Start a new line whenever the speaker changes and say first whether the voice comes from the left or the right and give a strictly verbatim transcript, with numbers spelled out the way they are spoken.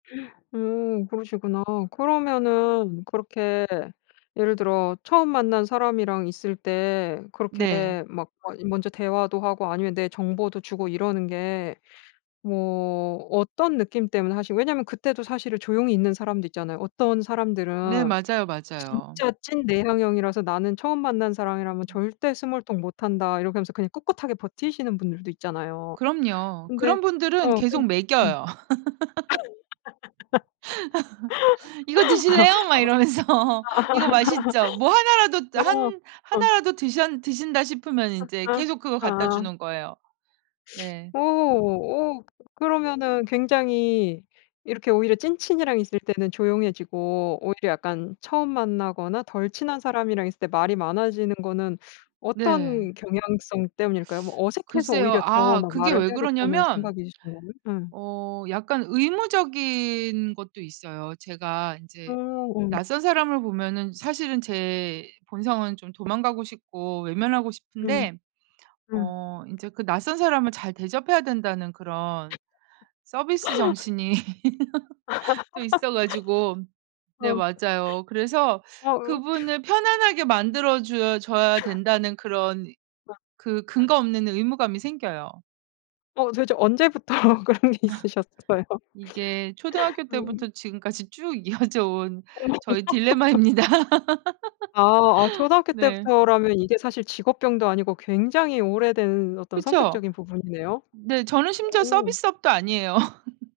left: 음 그러시구나. 그러면은 그렇게 예를 들어 처음 만난 사람이랑 있을 때
right: 네.
left: 그렇게 막 막 먼저 대화도 하고 아니면 내 정보도 주고 이러는 게 뭐 어떤 느낌 때문에 하시고 왜냐면 그때도 사실은 조용히 있는 사람도 있잖아요. 어떤
right: 네.
left: 사람들은
right: 맞아요, 맞아요.
left: 진짜 찐 내향형이라서 "나는 처음 만난 사람이라면
right: 음.
left: 절대 스몰토크 못 한다." 이렇게 하면서 그냥 꿋꿋하게 버티시는 분들도 있잖아요.
right: 그럼요.
left: 근데
right: 그런 분들은
left: 어
right: 계속
left: 근 음.
right: 멕여요. "이거 드실래요?" 막
left: 아.
right: 이러면서 "이거 맛있죠." 뭐 하나라도 또 한
left: 어.
right: 하나라도 드션 드신다 싶으면
left: 아
right: 인제
left: 아
right: 계속 그거 갖다
left: 아.
right: 주는 거예요. 네.
left: 오
right: 음.
left: 오 그러면은 굉장히 이렇게 오히려 찐친이랑 있을 때는 조용해지고 오히려 약간 처음 만나거나 덜 친한 사람이랑 있을 때 말이 많아지는 거는
right: 네.
left: 어떤 경향성 때문일까요? 뭐 어색해서
right: 글쎄요.
left: 오히려 더
right: 아
left: 막
right: 그게
left: 말을
right: 왜
left: 해야겠다는
right: 그러냐면
left: 생각이신 거면 음.
right: 어 약간 의무적인 것도 있어요. 제가
left: 오
right: 인제
left: 음.
right: 낯선 사람을 보면은 사실은 제 본성은 좀 도망가고 싶고 외면하고
left: 음.
right: 싶은데
left: 음.
right: 어 인제 그 낯선 사람을 잘 대접해야 된다는 그런 서비스 정신이 또 있어 가지고 네
left: 어
right: 맞아요. 그래서
left: 어우
right: 그분을 편안하게 만들어 줘 줘야 된다는 그런 그 근거 없는 의무감이 생겨요.
left: 어 도대체 언제부터 그런 게 있으셨어요?
right: 이게 초등학교 때부터
left: 음.
right: 지금까지 쭉 이어져 온
left: 어머.
right: 저의 딜레마입니다.
left: 아 아 초등학교
right: 네.
left: 때부터라면 이게 사실 직업병도 아니고 굉장히 오래된 어떤
right: 그쵸.
left: 성격적인 부분이네요.
right: 네 저는 심지어
left: 음.
right: 서비스업도 아니에요.